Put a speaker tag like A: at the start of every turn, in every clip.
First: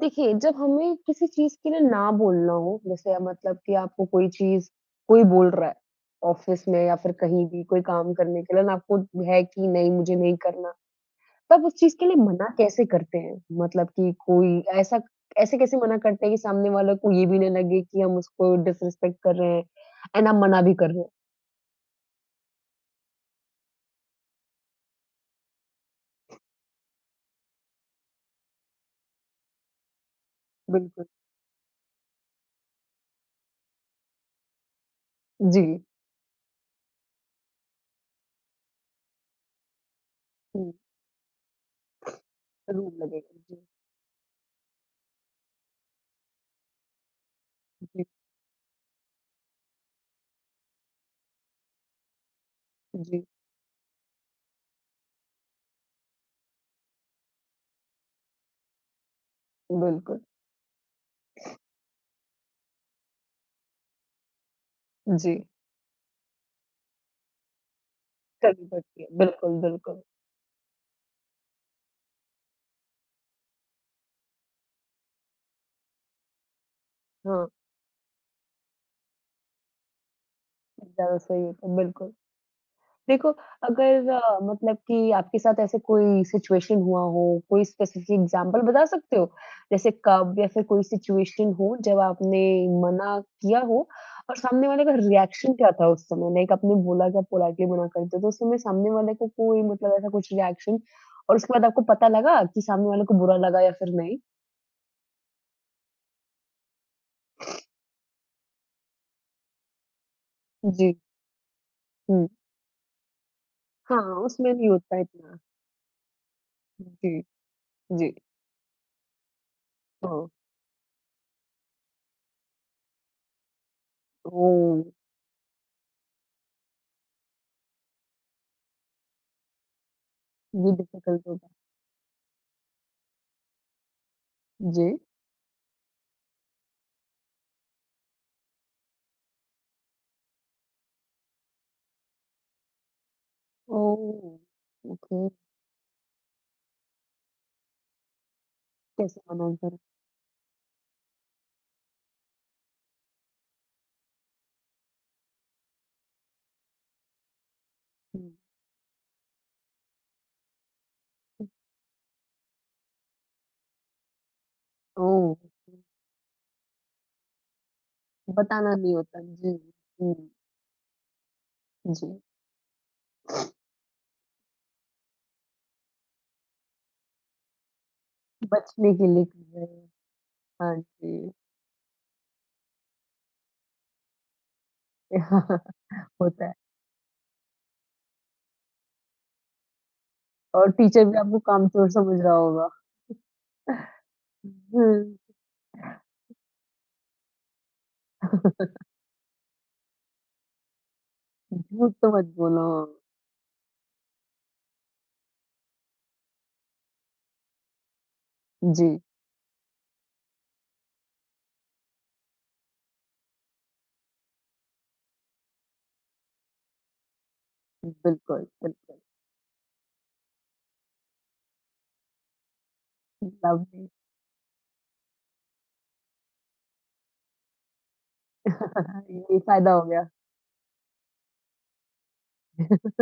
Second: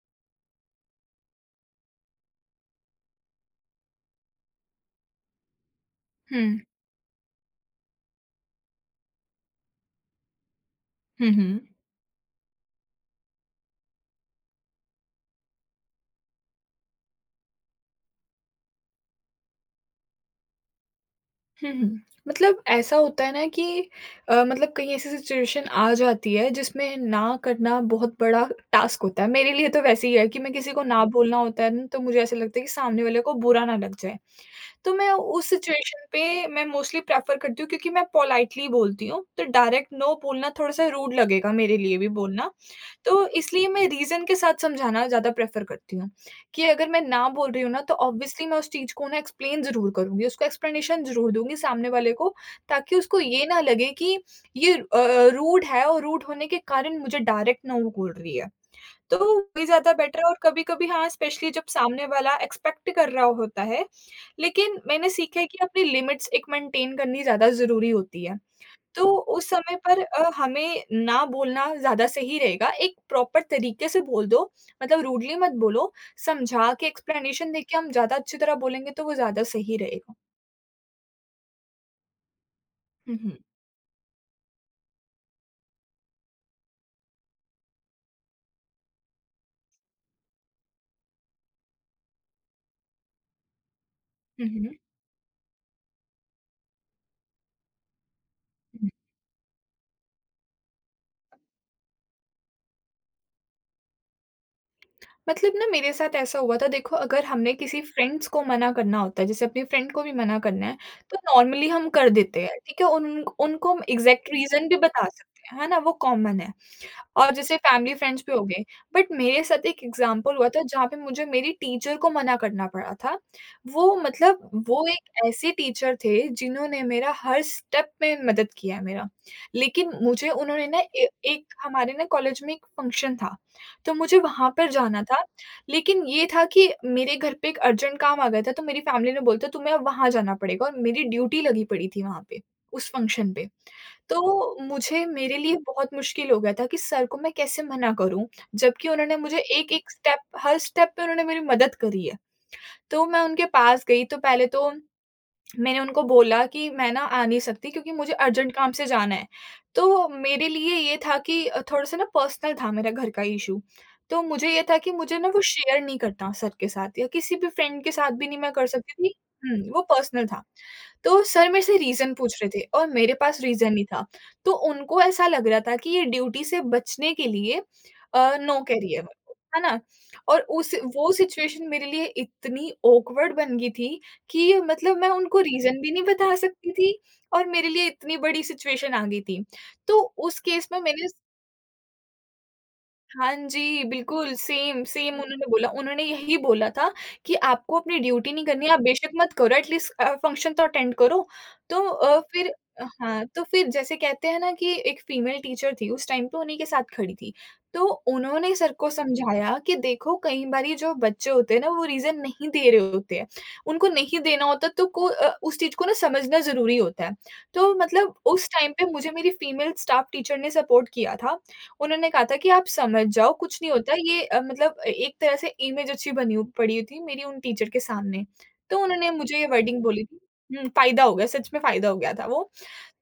A: देखिए, जब हमें किसी चीज़ के लिए ना बोलना हो, जैसे अब मतलब कि आपको कोई चीज़ कोई बोल रहा है,
B: हुँ।
A: ऑफ़िस में या फिर कहीं भी कोई काम करने के लिए ना आपको है कि नहीं मुझे नहीं करना,
B: हुँ, हुँ।
A: तब उस चीज़ के लिए मना कैसे करते हैं? मतलब कि कोई ऐसा ऐसे कैसे मना करते हैं कि सामने वाले को ये भी ना लगे कि हम उसको डिसरिस्पेक्ट कर रहे हैं एंड हम मना भी कर रहे हैं?
B: हुँ, हुँ। मतलब ऐसा होता है ना कि मतलब कहीं ऐसी सिचुएशन आ जाती है जिसमें ना करना बहुत बड़ा टास्क होता है। मेरे लिए तो वैसे ही है कि मैं किसी को ना
A: बिल्कुल।
B: बोलना होता है ना तो मुझे ऐसा लगता है कि सामने वाले को बुरा ना लग जाए। तो मैं उस
A: जी।
B: सिचुएशन पे मैं मोस्टली प्रेफ़र करती हूँ क्योंकि मैं पोलाइटली बोलती हूँ। तो डायरेक्ट नो बोलना
A: हुँ,
B: थोड़ा-सा रूड लगेगा मेरे लिए भी बोलना।
A: रूड
B: तो
A: लगेगा। जी,
B: इसलिए मैं रीज़न के साथ समझाना ज़्यादा प्रेफ़र करती हूँ। कि अगर मैं ना बोल रही हूँ ना तो
A: जी,
B: ऑब्वियसली मैं उस चीज़ को ना एक्सप्लेन ज़रूर करूँगी, उसको एक्सप्लेनेशन ज़रूर दूँगी सामने वाले को ताकि उसको
A: जी,
B: ये ना लगे कि ये रूड है और रूड होने के कारण मुझे डायरेक्ट ना वो बोल रही है। तो वही ज़्यादा बेटर
A: बिल्कुल।
B: है और कभी-कभी हाँ, स्पेशली जब सामने वाला एक्सपेक्ट कर रहा होता है, लेकिन मैंने सीखा
A: जी,
B: है कि अपनी लिमिट्स एक मेंटेन करनी ज़्यादा ज़रूरी होती है।
A: करनी पड़ती
B: तो
A: है।
B: उस
A: बिल्कुल,
B: समय पर
A: बिल्कुल।
B: हमें ना बोलना ज़्यादा सही रहेगा। एक प्रॉपर तरीके से बोल दो, मतलब रूडली मत बोलो, समझा के
A: हाँ।
B: एक्सप्लेनेशन देके हम ज़्यादा अच्छी तरह बोलेंगे तो वो ज़्यादा सही रहेगा।
A: ज़्यादा सही होता है, बिल्कुल।
B: हुँ,
A: देखो
B: हुँ।
A: अगर मतलब कि आपके साथ ऐसे कोई सिचुएशन हुआ हो, कोई स्पेसिफ़िक एग्ज़ाम्पल बता सकते हो? जैसे कब या फिर कोई सिचुएशन हो जब आपने मना किया हो और
B: हुँ,
A: सामने
B: हुँ,
A: वाले का रिएक्शन क्या था उस समय? लाइक आपने बोला कि आप पोलाइटली मना कर दो, तो उस समय
B: हुँ।
A: सामने वाले को कोई मतलब ऐसा कुछ रिएक्शन और उसके बाद आपको पता लगा कि सामने वाले को बुरा लगा या फिर नहीं?
B: मतलब ना मेरे साथ ऐसा हुआ था देखो अगर हमने किसी फ्रेंड्स को मना करना होता है, जैसे अपनी फ्रेंड को भी मना करना है,
A: जी।
B: तो नॉर्मली हम कर
A: हुँ।
B: देते हैं, ठीक है? उन उनको हम
A: हाँ,
B: एग्ज़ैक्ट
A: उसमें
B: रीज़न
A: नहीं
B: भी
A: होता है
B: बता
A: इतना।
B: सकते हैं, है ना? वो कॉमन है।
A: जी,
B: और जैसे फैमिली
A: जी।
B: फ्रेंड्स भी हो गए। बट मेरे साथ एक
A: हाँ।
B: एग्ज़ाम्पल हुआ था जहाँ पे मुझे मेरी टीचर को मना करना पड़ा था। वो मतलब
A: ओह!
B: वो एक ऐसे टीचर थे जिन्होंने मेरा हर स्टेप में मदद किया है मेरा। लेकिन मुझे उन्होंने
A: ये
B: ना ए
A: डिफ़िकल्ट हो
B: एक हमारे ना कॉलेज में एक फंक्शन था, तो मुझे वहाँ पर
A: जी।
B: जाना था। लेकिन ये था कि मेरे घर पे एक अर्जेंट काम आ गया था तो मेरी फैमिली ने बोला था तुम्हें अब वहाँ जाना पड़ेगा और मेरी ड्यूटी लगी पड़ी थी वहाँ पे, उस फंक्शन पे।
A: ओह!
B: तो मुझे
A: ओके,
B: मेरे लिए बहुत मुश्किल हो गया था कि सर को मैं कैसे मना करूँ, जबकि उन्होंने
A: कैसे
B: मुझे
A: बनाया ज़रा?
B: एक-एक स्टेप हर स्टेप पे उन्होंने मेरी मदद करी है। तो मैं उनके पास गई तो पहले तो मैंने उनको बोला कि मैं ना आ नहीं सकती क्योंकि मुझे
A: हुँ,
B: अर्जेंट काम से जाना है। तो मेरे लिए ये था कि थोड़ा-सा ना पर्सनल था मेरा घर का इश्यू। तो मुझे ये था कि मुझे ना वो
A: ओह!
B: शेयर नहीं करना सर के साथ या किसी भी फ्रेंड के साथ भी नहीं मैं कर
A: बताना नहीं
B: सकती थी।
A: होता। जी,
B: हुँ, वो
A: हुँ,
B: पर्सनल था। तो सर मेरे से रीज़न
A: जी,
B: पूछ रहे थे और मेरे पास रीज़न नहीं था। तो उनको ऐसा लग रहा था कि ये ड्यूटी से बचने के लिए नो कह रही
A: बचने के लिए कर
B: है
A: रहे
B: ना?
A: हैं।
B: और उस
A: हाँ
B: वो
A: जी,
B: सिचुएशन मेरे लिए इतनी ऑकवर्ड बन गई थी कि मतलब मैं उनको रीज़न भी नहीं बता
A: होता है
B: सकती थी और मेरे लिए इतनी बड़ी सिचुएशन आ गई थी। तो उस केस
A: और
B: में
A: टीचर
B: मैंने
A: भी आपको कामचोर समझ रहा होगा।
B: हाँ जी, बिल्कुल सेम, सेम
A: हुँ,
B: हुँ। उन्होंने बोला। उन्होंने यही बोला था कि आपको अपनी ड्यूटी नहीं करनी है, आप बेशक मत करो एटलीस्ट फ़ंक्शन तो अटेंड करो। तो
A: झूठ तो मत
B: फिर
A: बोलो।
B: हाँ, तो फिर जैसे कहते हैं ना कि एक फीमेल टीचर थी उस टाइम पे उन्हीं के साथ खड़ी थी। तो उन्होंने सर को
A: जी,
B: समझाया कि देखो कई बारी जो बच्चे होते हैं ना वो रीज़न नहीं दे रहे होते हैं। उनको नहीं देना होता तो उस चीज़ को ना समझना ज़रूरी होता है। तो मतलब
A: बिल्कुल,
B: उस टाइम पे
A: बिल्कुल,
B: मुझे मेरी फीमेल स्टाफ टीचर ने सपोर्ट किया था। उन्होंने कहा था कि आप समझ जाओ, कुछ नहीं
A: लवली।
B: होता ये मतलब ए एक तरह से इमेज अच्छी बनी हु पड़ी हुई थी मेरी उन टीचर के सामने। तो उन्होंने मुझे
A: ये
B: ये
A: फ़ायदा
B: वर्डिंग
A: हो
B: बोली
A: गया,
B: थी हुँ, फ़ायदा हो गया, सच में फ़ायदा हो गया था वो।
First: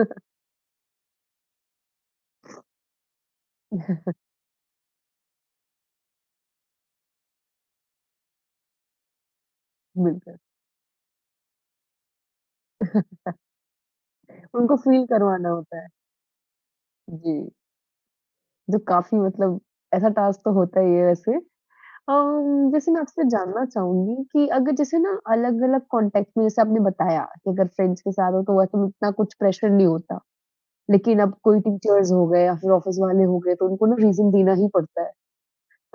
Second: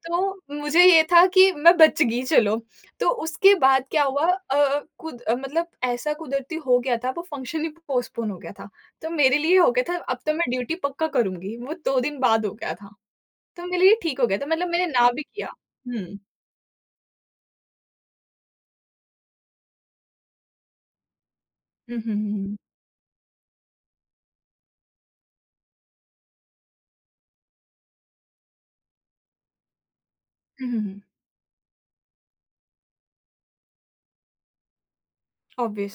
B: तो मुझे ये था कि मैं बच गई चलो। तो उसके बाद क्या हुआ मतलब ऐसा कुदरती हो गया था वो फ़ंक्शन ही पोस्टपोन हो गया था। तो मेरे लिए हो गया था अब तो
A: बिल्कुल।
B: मैं ड्यूटी पक्का करूँगी, वो 2 दिन बाद हो गया था। तो मेरे लिए ठीक हो गया था मतलब
A: उनको
B: मैंने
A: फ़ील
B: ना भी किया
A: करवाना होता है।
B: हुँ।
A: जी, जो काफ़ी मतलब ऐसा टास्क तो होता ही है वैसे।
B: हुँ, हुँ, हुँ, हुँ।
A: जैसे मैं आपसे जानना चाहूँगी कि अगर जैसे ना अलग-अलग कॉन्टेक्स्ट में जैसे आपने बताया कि अगर फ्रेंड्स के साथ हो तो वैसे तो इतना कुछ प्रेशर नहीं होता।
B: हुँ, हुँ, हुँ।
A: लेकिन अब कोई टीचर्स हो गए या फिर ऑफ़िस वाले हो गए तो उनको ना रीज़न देना ही पड़ता है।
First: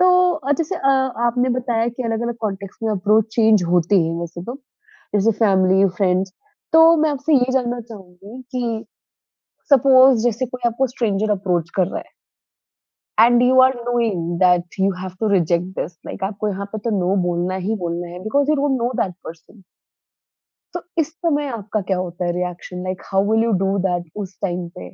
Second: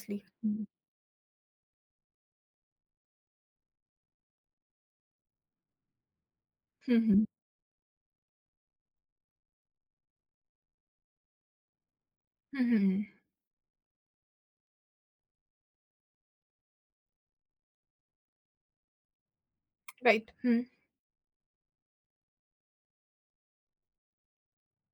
A: तो अ,
B: हुँ।
A: जैसे अ, आपने बताया कि अलग-अलग कॉन्टेक्स्ट में अप्रोच चेंज होते हैं वैसे तो, जैसे फैमिली, फ्रेंड्स।
B: हुँ,
A: तो मैं
B: हुँ।
A: आपसे ये जानना चाहूँगी कि सपोज़ जैसे कोई आपको स्ट्रेंजर अप्रोच कर रहा है।
B: Hmm, hmm.
A: And you are knowing that you have to reject this like आपको यहाँ पे तो नो बोलना ही बोलना है because you don't know that person.
B: Right. Hmm,
A: तो इस समय आपका क्या होता है reaction like how will you do that उस टाइम पे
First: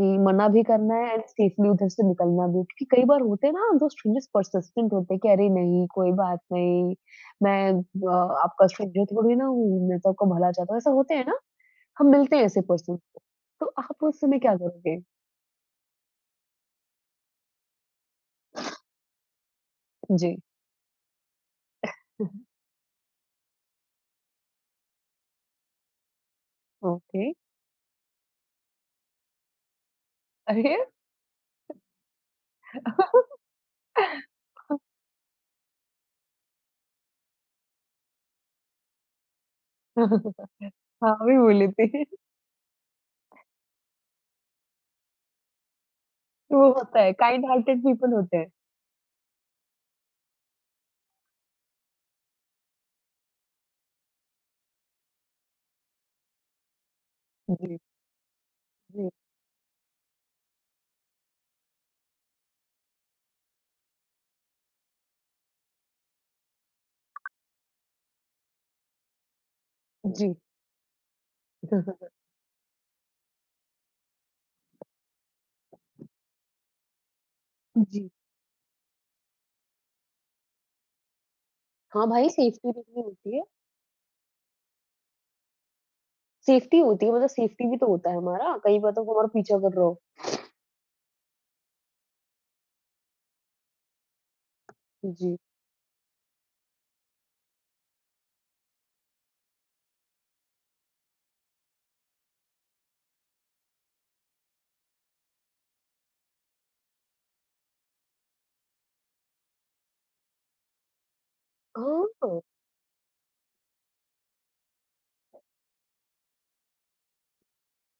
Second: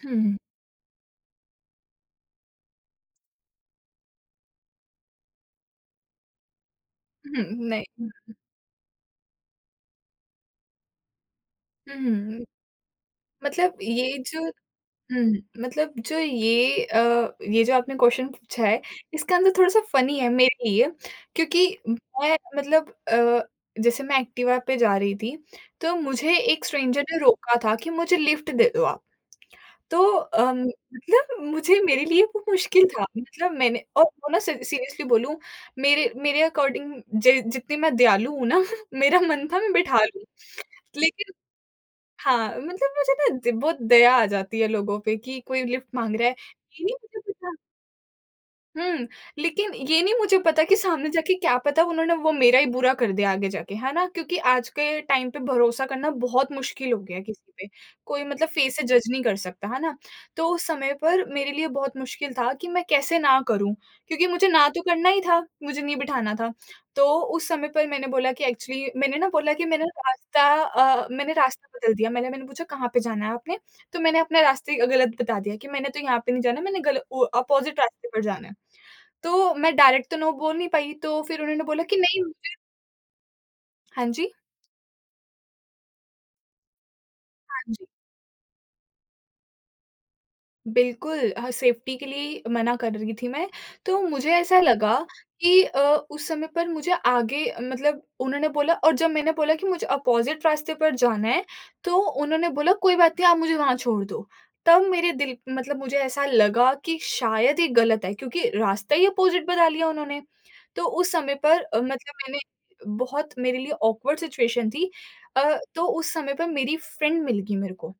A: कि
B: हुँ,
A: मना भी करना है एंड सेफली उधर से निकलना भी? क्योंकि कई बार होते हैं ना जो स्ट्रेंजर्स पर्सिस्टेंट होते हैं कि अरे नहीं, कोई बात नहीं,
B: हुँ,
A: मैं
B: नहीं।
A: आपका स्ट्रेंजर थोड़ी ना हूँ, मैं तो आपका भला चाहता हूँ, ऐसा होते हैं ना?
B: हुँ,
A: हम मिलते हैं
B: हुँ।
A: ऐसे पर्सन। तो
B: मतलब
A: आप
B: ये
A: उस समय
B: जो
A: क्या करोगे?
B: हुँ, मतलब जो ये अ, ये जो आपने क्वेश्चन पूछा है, इसका आंसर थोड़ा-सा फ़नी है
A: जी,
B: मेरे लिए क्योंकि जैसे मैं एक्टिवा पे जा रही थी, तो मुझे एक स्ट्रेंजर ने
A: ओके।
B: रोका था कि मुझे लिफ्ट दे दो आप। तो
A: अरे!
B: मतलब मुझे मेरे लिए वो मुश्किल था मतलब मैंने और वो ना सी सीरियसली बोलूँ मेरे मेरे अकॉर्डिंग जि जितनी मैं दयालु हूँ ना मेरा मन था मैं बिठा लूँ।
A: हाँ,
B: लेकिन
A: अभी बोले थे।
B: हाँ, मतलब मुझे ना द बहुत दया आ जाती है लोगों पे कि कोई लिफ्ट माँग रहा है।
A: वो
B: नहीं नहीं,
A: होता है,
B: मुझे
A: काइंड हार्टेड पीपल होते हैं।
B: हुँ, लेकिन ये नहीं मुझे पता कि सामने जाके क्या पता उन्होंने वो मेरा ही बुरा कर दिया आगे जाके, है ना? क्योंकि आज के टाइम पे भरोसा करना बहुत मुश्किल हो गया है किसी पे।
A: जी,
B: कोई मतलब फेस से जज
A: जी,
B: नहीं कर सकता, है ना? तो उस समय पर मेरे लिए बहुत मुश्किल था कि मैं कैसे ना करूँ, क्योंकि मुझे ना तो करना ही था, मुझे नहीं बिठाना था। तो उस समय पर मैंने बोला कि एक्चुअली मैंने ना बोला कि
A: जी।
B: मैंने रास्ता बदल दिया। मैंने मैंने पूछा, "कहाँ पे जाना है आपने?" तो मैंने अपना रास्ते गलत बता दिया कि मैंने तो यहाँ पे नहीं जाना, मैंने गल ओ अपोज़िट रास्ते
A: जी।
B: पर जाना है। तो मैं डायरेक्ट तो नो बोल नहीं पाई, तो फिर उन्होंने बोला कि
A: हाँ
B: नहीं
A: भाई,
B: मुझे
A: सेफ्टी कितनी होती है।
B: हाँ जी,
A: सेफ्टी होती है मतलब
B: हाँ
A: सेफ्टी भी
B: जी।
A: तो होता है हमारा, कहीं पता हो हमारा पीछा कर रहा हो।
B: बिल्कुल, हाँ, सेफ्टी के लिए ही मना कर रही थी मैं, तो मुझे ऐसा हुँ। लगा
A: जी।
B: कि उस समय पर मुझे आगे मतलब उन्होंने बोला और जब मैंने बोला कि मुझे अपोज़िट रास्ते पर जाना है, तो उन्होंने बोला, "कोई बात नहीं, आप मुझे वहाँ छोड़ दो।" तब मेरे दिल मतलब मुझे ऐसा लगा कि शायद ये गलत है क्योंकि रास्ता ही अपोज़िट बता लिया उन्होंने। तो उस समय पर अ, मतलब मैंने
A: हाँ,
B: बहुत मेरे लिए ऑकवर्ड सिचुएशन थी तो उस समय पर मेरी फ्रेंड मिल गई मेरे को।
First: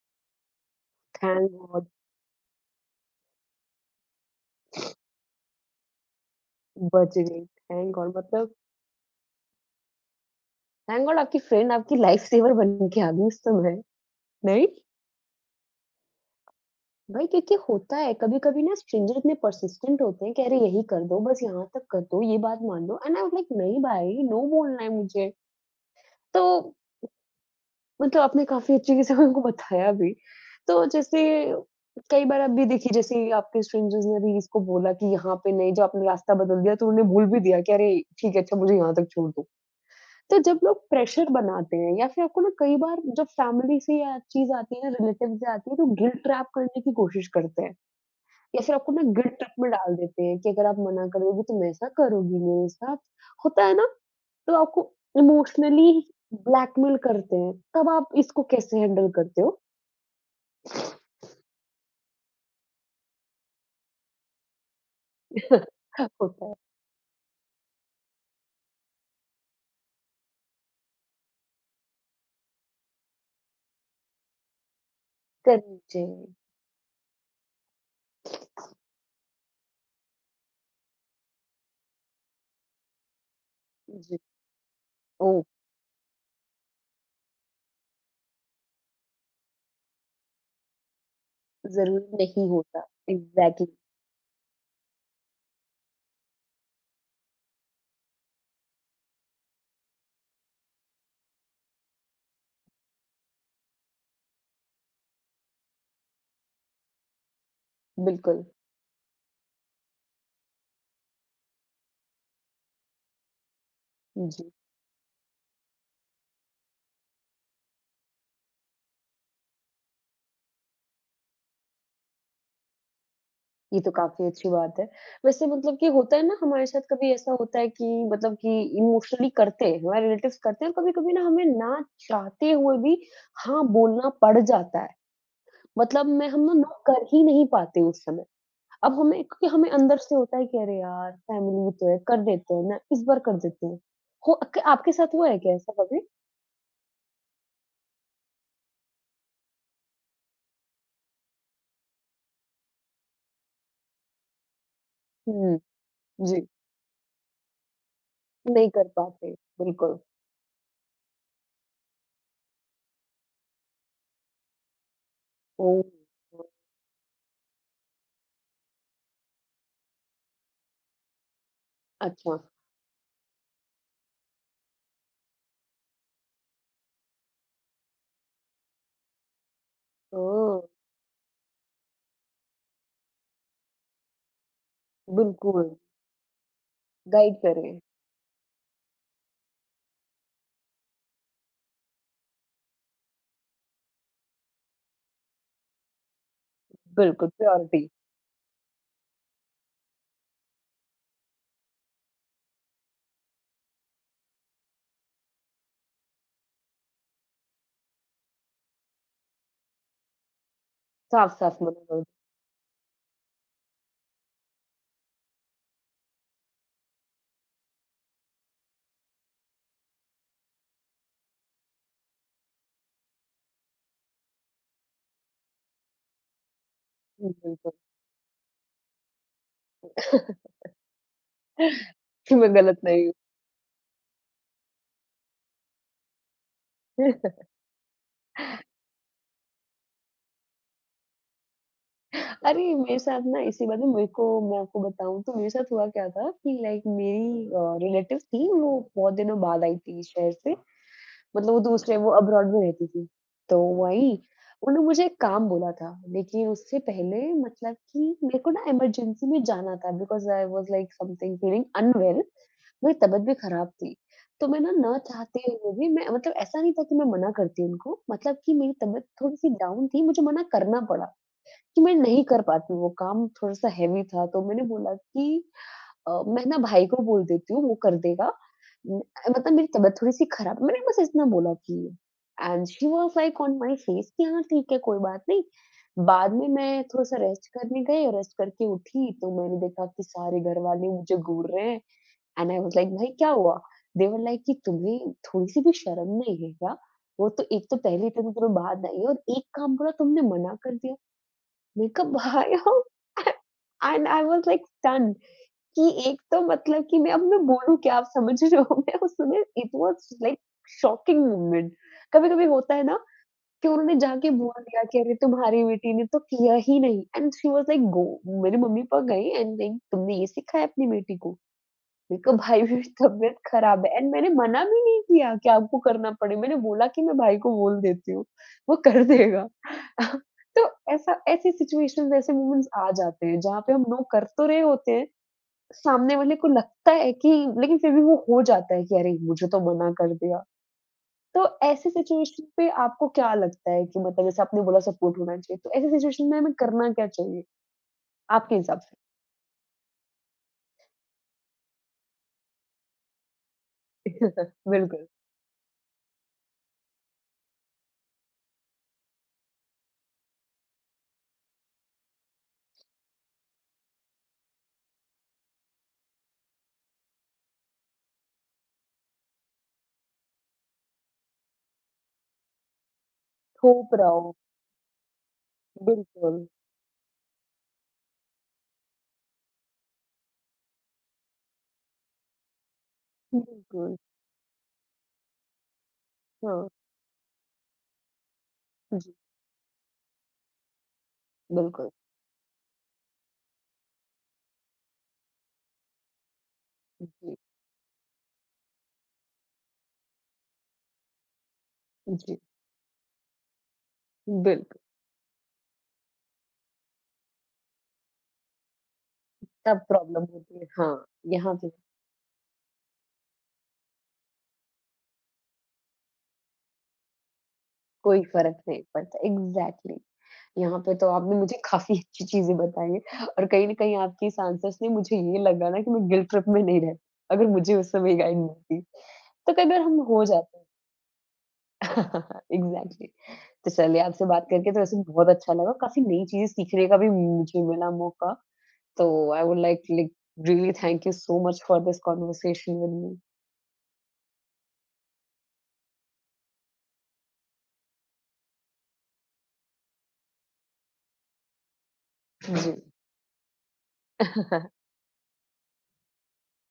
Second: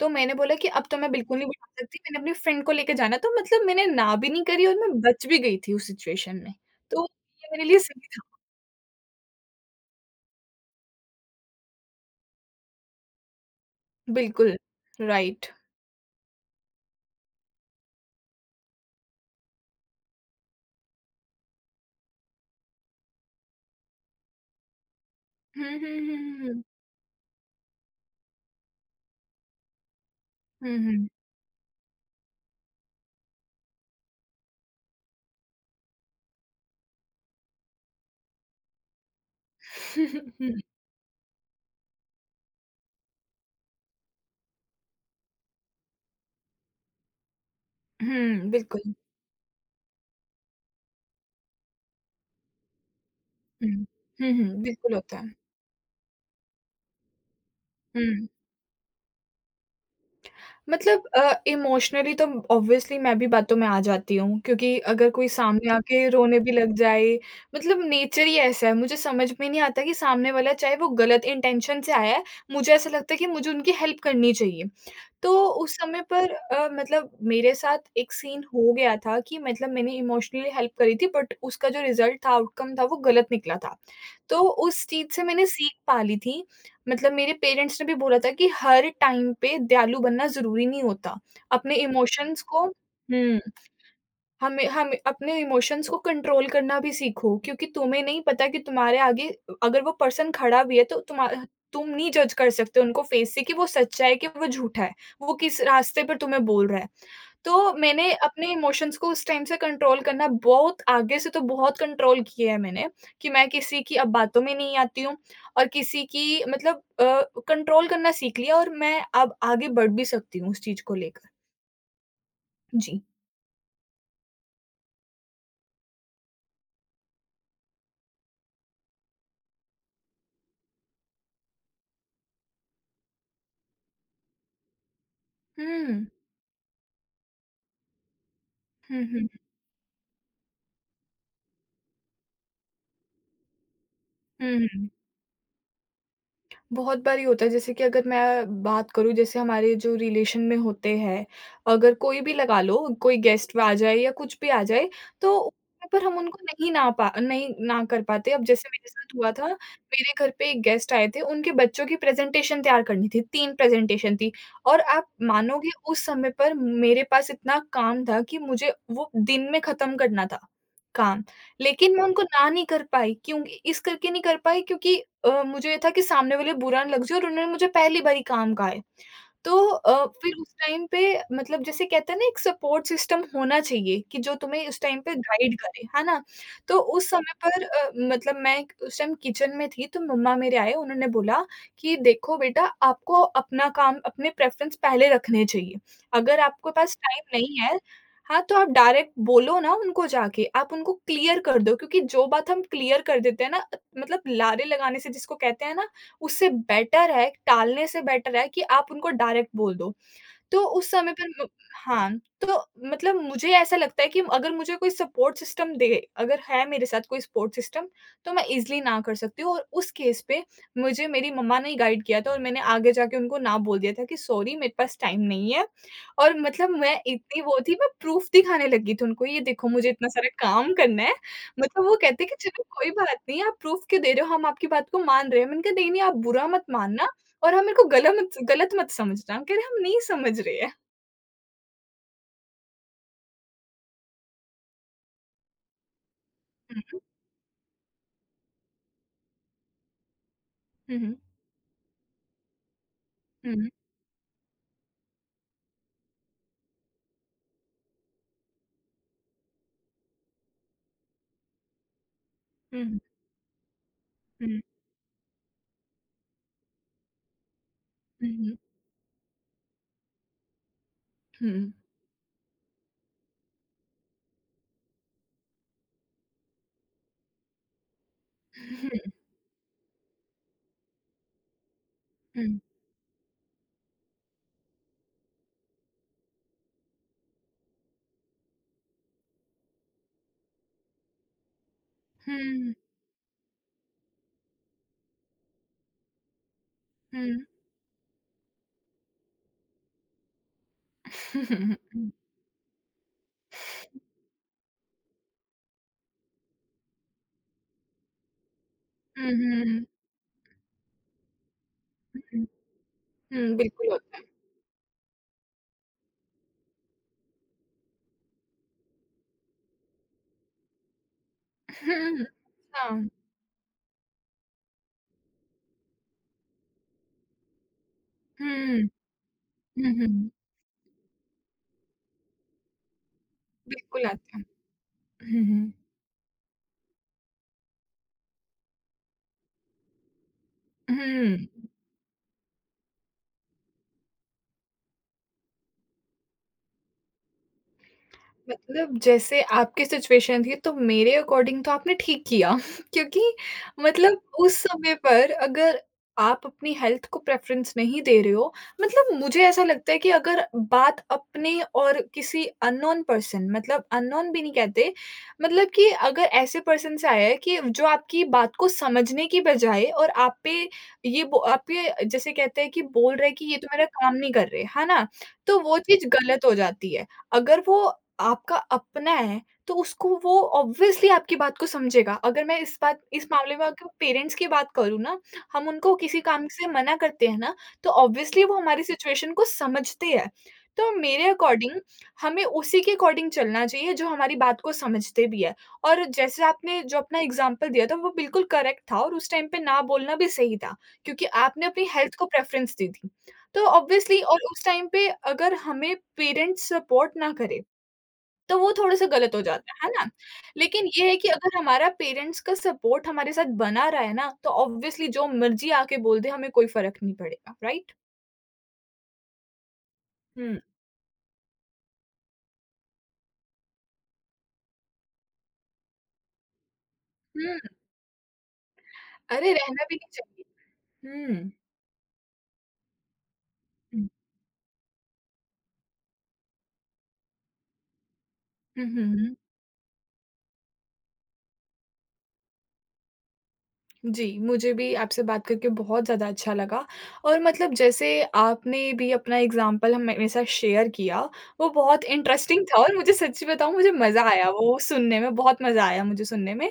B: तो मैंने बोला कि अब तो मैं बिल्कुल नहीं
A: थैंक
B: बिठा
A: गॉड
B: सकती, मैंने अपनी फ्रेंड को लेके जाना तो मतलब मैंने ना भी नहीं करी और मैं बच भी गई थी उस सिचुएशन में। तो
A: बच गई,
B: ये मेरे लिए
A: थैंक
B: सही
A: गॉड
B: था।
A: मतलब थैंक गॉड आपकी फ्रेंड आपकी लाइफ सेवर बन के आ गई उस समय,
B: बिल्कुल,
A: नहीं?
B: राइट।
A: भाई क्योंकि होता है, कभी-कभी ना स्ट्रेंजर इतने पर्सिस्टेंट होते हैं कि अरे यही कर दो, बस यहाँ तक कर दो, ये बात मान लो एंड आई वाज़ लाइक नहीं भाई, नो बोलना है मुझे।
B: हुँ, हुँ, हुँ,
A: तो
B: हुँ, हुँ।
A: मतलब आपने काफ़ी अच्छे से हमको बताया भी।
B: हुँ,
A: तो
B: हुँ।
A: जैसे कई बार आप भी देखिए जैसे आपके स्ट्रेंजर्स ने भी इसको बोला कि यहाँ पे नहीं जब आपने रास्ता बदल दिया तो उन्होंने भूल भी दिया कि अरे ठीक है अच्छा मुझे यहाँ तक छोड़ दो। तो जब लोग प्रेशर बनाते हैं या फिर आपको ना कई बार जब फैमिली से या चीज़ आती है ना रिलेटिव से आती है तो गिल्ट ट्रैप करने की कोशिश करते हैं
B: हुँ, हुँ,
A: या फिर आपको
B: बिल्कुल।
A: ना गिल्ट ट्रैप में डाल देते हैं कि अगर आप मना करोगी तो मैं ऐसा करूँगी मेरे साथ। होता
B: हुँ।
A: है ना?
B: हुँ,
A: तो
B: हुँ,
A: आपको
B: बिल्कुल होता है।
A: इमोशनली ब्लैकमेल करते हैं, तब आप
B: हुँ।
A: इसको कैसे हैंडल करते हो?
B: मतलब इमोशनली तो ऑब्वियसली मैं भी बातों में आ जाती हूँ क्योंकि अगर कोई सामने आके रोने
A: होता
B: भी
A: है,
B: लग जाए मतलब नेचर ही ऐसा है मुझे समझ में नहीं आता कि सामने वाला चाहे वो गलत इंटेंशन से आया है मुझे ऐसा लगता है कि मुझे उनकी हेल्प करनी चाहिए तो उस
A: करनी
B: समय
A: चाहिए।
B: पर मतलब मेरे साथ एक सीन हो गया था कि मतलब मैंने इमोशनली हेल्प करी थी बट उसका जो रिज़ल्ट था, आउटकम था वो गलत निकला था।
A: जी,
B: तो उस चीज़ से
A: ओ
B: मैंने सीख पा ली थी। मतलब मेरे पेरेंट्स ने भी बोला था कि हर टाइम पे दयालु बनना ज़रूरी नहीं होता। अपने
A: ज़रूर
B: इमोशंस
A: नहीं
B: को
A: होता।
B: हुँ।
A: एग्ज़ैक्टली,
B: हमें हमें अपने इमोशंस को कंट्रोल करना भी सीखो क्योंकि तुम्हें नहीं पता कि तुम्हारे आगे अगर वो पर्सन खड़ा भी है तो तुम नहीं जज कर सकते उनको फेस से कि वो सच्चा है कि वो झूठा है, वो किस रास्ते पर तुम्हें बोल रहा है। तो मैंने
A: बिल्कुल।
B: अपने इमोशंस को उस टाइम से कंट्रोल करना बहुत आगे से तो बहुत कंट्रोल किया है मैंने कि मैं किसी की अब बातों
A: जी,
B: में नहीं आती हूँ और किसी की मतलब कंट्रोल करना सीख लिया और मैं अब आगे बढ़ भी सकती हूँ उस चीज़ को लेकर। जी।
A: ये तो काफ़ी अच्छी बात है। वैसे मतलब कि होता है ना हमारे साथ कभी ऐसा होता है कि मतलब कि इमोशनली करते हैं, हमारे रिलेटिव्स करते हैं और कभी-कभी ना हमें ना चाहते हुए भी हाँ बोलना पड़ जाता है।
B: हुँ।
A: मतलब मैं हम ना, ना कर ही नहीं पाते उस समय। अब
B: हुँ,
A: हमें
B: हुँ।
A: क्योंकि हमें अंदर से होता है कि अरे यार फैमिली भी तो है, कर देते हैं ना, इस बार कर देते हैं। हो
B: हुँ,
A: क
B: हुँ।
A: आपके साथ हुआ है क्या ऐसा कभी?
B: बहुत बारी होता है जैसे कि अगर मैं बात करूँ जैसे हमारे जो रिलेशन में होते हैं, अगर कोई भी लगा लो, कोई गेस्ट आ जाए या कुछ भी आ जाए, तो
A: हुँ,
B: वहाँ पर हम उनको
A: जी।
B: नहीं ना कर पाते। अब जैसे
A: नहीं
B: मेरे
A: कर
B: साथ हुआ
A: पाते,
B: था,
A: बिल्कुल।
B: मेरे घर पे एक गेस्ट आए थे, उनके बच्चों की प्रेज़ेंटेशन तैयार करनी थी, 3 प्रेज़ेंटेशन थी और आप मानोगे
A: ओह!
B: उस समय पर मेरे पास इतना काम था कि मुझे वो दिन में ख़त्म करना था, काम। लेकिन मैं उनको
A: अच्छा।
B: ना नहीं कर पाई क्योंकि इस करके नहीं कर पाई क्योंकि मुझे ये था कि सामने वाले बुरा ना लग जाए और उन्होंने मुझे पहली बार ही काम कहा है। तो फिर उस
A: ओह!
B: टाइम पे मतलब जैसे कहते हैं ना एक सपोर्ट सिस्टम होना चाहिए कि जो तुम्हें उस टाइम पे गाइड
A: बिल्कुल,
B: करे, है ना? तो उस समय
A: गाइड
B: पर
A: करें।
B: मतलब मैं एक उस टाइम किचन में थी तो मम्मा मेरे आए उन्होंने बोला कि देखो बेटा आपको अपना काम अपने प्रेफ़रेंस पहले रखने चाहिए। अगर आपके पास
A: बिल्कुल,
B: टाइम नहीं है
A: प्रायोरिटी,
B: हाँ, तो आप डायरेक्ट बोलो ना उनको जाके, आप उनको क्लियर कर दो क्योंकि जो बात हम क्लियर कर देते हैं ना मतलब लारे लगाने से जिसको कहते हैं ना उससे बेटर है टालने से बेटर है कि आप उनको डायरेक्ट बोल दो। तो उस समय पर म
A: साफ-साफ मना करो।
B: हाँ, तो मतलब मुझे ऐसा लगता है कि अगर मुझे कोई सपोर्ट सिस्टम दे अगर है मेरे साथ कोई सपोर्ट सिस्टम, तो मैं ईज़िली ना कर सकती हूँ और उस केस पे मुझे मेरी मम्मा ने ही गाइड किया था और मैंने आगे जाके उनको ना बोल दिया था कि सॉरी मेरे पास टाइम नहीं है और मतलब मैं
A: हुँ,
B: इतनी वो
A: बिल्कुल
B: थी मैं प्रूफ़ दिखाने लगी थी उनको, ये देखो मुझे इतना सारा काम करना है। मतलब वो कहते हैं
A: कि
B: कि
A: मैं
B: चलो
A: गलत
B: कोई
A: नहीं हूँ।
B: बात नहीं आप प्रूफ़ क्यों दे रहे हो? हम आपकी बात को मान रहे हैं। मैंने कहा नहीं, नहीं आप बुरा मत मानना और हाँ, मेरे को गला मत गलत मत समझना, हम कह रहे हैं हम नहीं समझ रहे हैं।
A: अरे मेरे साथ ना इसी बात में मेरे को मैं आपको बताऊँ तो मेरे साथ हुआ क्या था कि
B: हुँ,
A: लाइक
B: हुँ,
A: मेरी रिलेटिव थी, वो बहुत दिनों बाद आई थी शहर से
B: हुँ,
A: मतलब वो दूसरे वो अब्रॉड में रहती थी। तो
B: हुँ,
A: वही, उन्होंने मुझे एक काम बोला था, लेकिन उससे पहले मतलब कि मेरे को ना इमरजेंसी में जाना था because I was like something feeling unwell मेरी
B: हुँ,
A: तबीयत भी ख़राब थी। तो मैं
B: हुँ,
A: ना, ना चाहते हुए भी मैं मतलब ऐसा नहीं था कि मैं मना करती उनको,
B: हुँ,
A: मतलब कि
B: हुँ,
A: मेरी तबीयत थोड़ी-सी डाउन थी, मुझे मना करना पड़ा
B: हुँ,
A: कि मैं नहीं कर पाती वो काम थोड़ा-सा हेवी था। तो मैंने बोला कि मैं ना भाई को बोल देती हूँ वो कर देगा। उम,
B: हुँ,
A: मतलब मेरी तबीयत थोड़ी-सी खराब है मैंने बस इतना बोला कि
B: hmm,
A: and she was like on my face कि हाँ, ठीक है कोई बात नहीं। बाद में मैं थोड़ा-सा रेस्ट करने गई और रेस्ट करके उठी तो मैंने देखा कि सारे घरवाले मुझे घूर रहे हैं एंड आई वाज़ लाइक भाई क्या हुआ? दे वर लाइक कि तुम्हें थोड़ी-सी भी शर्म नहीं है क्या?
B: हुँ,
A: वो तो एक तो पहले इतनी दिनों बाद आई है और एक काम बोला तुमने मना कर दिया। मैंने कहा भाई and I was like stun कि एक तो मतलब कि मैं बोलूँ क्या आप समझ रहे हो? मैं उस समय it
B: hmm,
A: was like shocking moment.
B: हुँ,
A: कभी-कभी होता है ना
B: हुँ,
A: कि
B: बिल्कुल
A: उन्होंने
B: होता है।
A: जाके बोल दिया कि अरे तुम्हारी बेटी ने तो किया ही नहीं and she was like go मेरे मम्मी-पापा गए एंड लाइक तुमने ये सिखाया अपनी बेटी को? मैंने
B: हुँ,
A: कहा भाई मेरी
B: हाँ,
A: तबीयत खराब है एंड मैंने मना भी नहीं किया कि आपको करना पड़े। मैंने बोला कि मैं भाई को बोल देती हूँ, वो
B: हुँ,
A: कर देगा।
B: हुँ, हुँ,
A: तो ऐसा ऐसी सिचुएशंस ऐसे मोमेंट्स आ जाते हैं जहाँ पे हम नो
B: बिल्कुल
A: कर
B: आता है।
A: तो रहे होते हैं
B: हुँ, हुँ,
A: सामने वाले को लगता है कि लेकिन फिर भी वो हो जाता है कि अरे! मुझे तो मना कर दिया।
B: हुँ।
A: तो ऐसी सिचुएशन पे आपको क्या लगता है कि मतलब जैसे आपने बोला सपोर्ट होना चाहिए, तो ऐसी सिचुएशन में हमें करना क्या चाहिए आपके हिसाब से?
B: मतलब जैसे आपकी सिचुएशन थी तो मेरे अकॉर्डिंग तो आपने ठीक किया क्योंकि मतलब उस समय
A: बिल्कुल,
B: पर अगर आप अपनी हेल्थ को प्रेफरेंस नहीं दे रहे हो मतलब मुझे ऐसा लगता है कि अगर बात अपने और किसी अननोन पर्सन मतलब अननोन भी नहीं कहते मतलब कि अगर ऐसे पर्सन से आया है कि जो आपकी बात को समझने की बजाय और आप पे आप पे जैसे कहते हैं कि बोल रहे कि ये तो मेरा
A: थोप
B: काम नहीं
A: रहो।
B: कर रहे है ना तो वो चीज गलत
A: बिल्कुल,
B: हो जाती है अगर वो आपका अपना है, तो उसको वो ऑब्वियसली आपकी बात को समझेगा। अगर मैं इस मामले में अगर
A: बिल्कुल,
B: पेरेंट्स की बात करूँ ना, हम उनको किसी काम से
A: हाँ।
B: मना करते हैं ना, तो ऑब्वियसली वो हमारी
A: जी,
B: सिचुएशन को समझते हैं। तो मेरे अकॉर्डिंग
A: बिल्कुल,
B: हमें उसी के अकॉर्डिंग चलना चाहिए जो हमारी बात को समझते भी है। और जैसे आपने जो अपना
A: जी,
B: एग्ज़ाम्पल दिया था वो बिल्कुल करेक्ट था और उस टाइम पे ना बोलना भी सही था, क्योंकि आपने अपनी हेल्थ को
A: जी,
B: प्रेफ़रेंस दी थी। तो ऑब्वियसली और उस
A: बिल्कुल।
B: टाइम पे अगर हमें पेरेंट्स सपोर्ट ना करें तो वो थोड़ा-सा गलत हो जाता
A: तब
B: है ना?
A: प्रॉब्लम होती है।
B: लेकिन
A: हाँ,
B: ये है कि
A: यहाँ
B: अगर
A: पे
B: हमारा पेरेंट्स का सपोर्ट हमारे साथ बना रहा है ना, तो ऑब्वियसली जो मर्ज़ी आके बोल दे हमें कोई फ़र्क नहीं पड़ेगा, राइट?
A: कोई फ़र्क नहीं पड़ता। एग्ज़ैक्टली।
B: हुँ।
A: यहाँ पे तो आपने मुझे काफ़ी अच्छी चीज़ें बताई हैं और कहीं न कहीं आपकी इस आंसर से मुझे ये लगा ना कि मैं गिल्ट ट्रिप में नहीं रहती, अगर
B: हुँ,
A: मुझे उस समय गाइड मिलती, तो
B: अरे
A: कई बार
B: रहना भी
A: हम
B: नहीं
A: हो
B: चाहिए।
A: जाते हैं।
B: हुँ।
A: एग्ज़ैक्टली। तो चलिए आपसे बात करके तो वैसे बहुत अच्छा लगा, काफ़ी नई चीज़ें सीखने का भी मुझे मिला मौका,
B: हुँ, हुँ,
A: तो
B: hmm.
A: I would like like really thank you so much for this conversation with me.
B: जी, मुझे भी आपसे बात करके बहुत ज़्यादा अच्छा लगा और मतलब जैसे आपने भी अपना एग्ज़ाम्पल हम मेरे साथ शेयर किया, वो बहुत इंटरेस्टिंग
A: जी।
B: था और मुझे सच्ची बताऊँ मुझे मज़ा आया वो सुनने में, बहुत मज़ा आया मुझे सुनने में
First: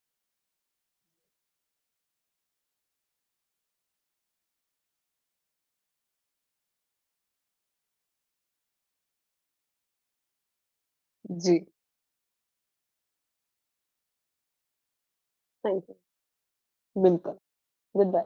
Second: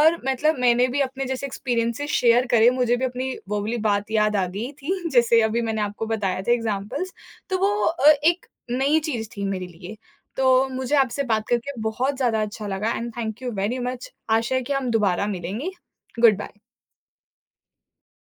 B: और मतलब मैंने भी अपने जैसे एक्सपीरियंसेस शेयर करे, मुझे भी अपनी वो वाली बात याद आ गई थी जैसे अभी मैंने आपको बताया था एग्ज़ाम्पल्स, तो वो एक नई चीज़ थी मेरे लिए। तो मुझे आपसे बात
A: जी,
B: करके बहुत ज़्यादा अच्छा लगा and thank you very much. आशा है कि हम दोबारा मिलेंगे।
A: Thank you.
B: Goodbye.
A: बिल्कुल, गुड बाय।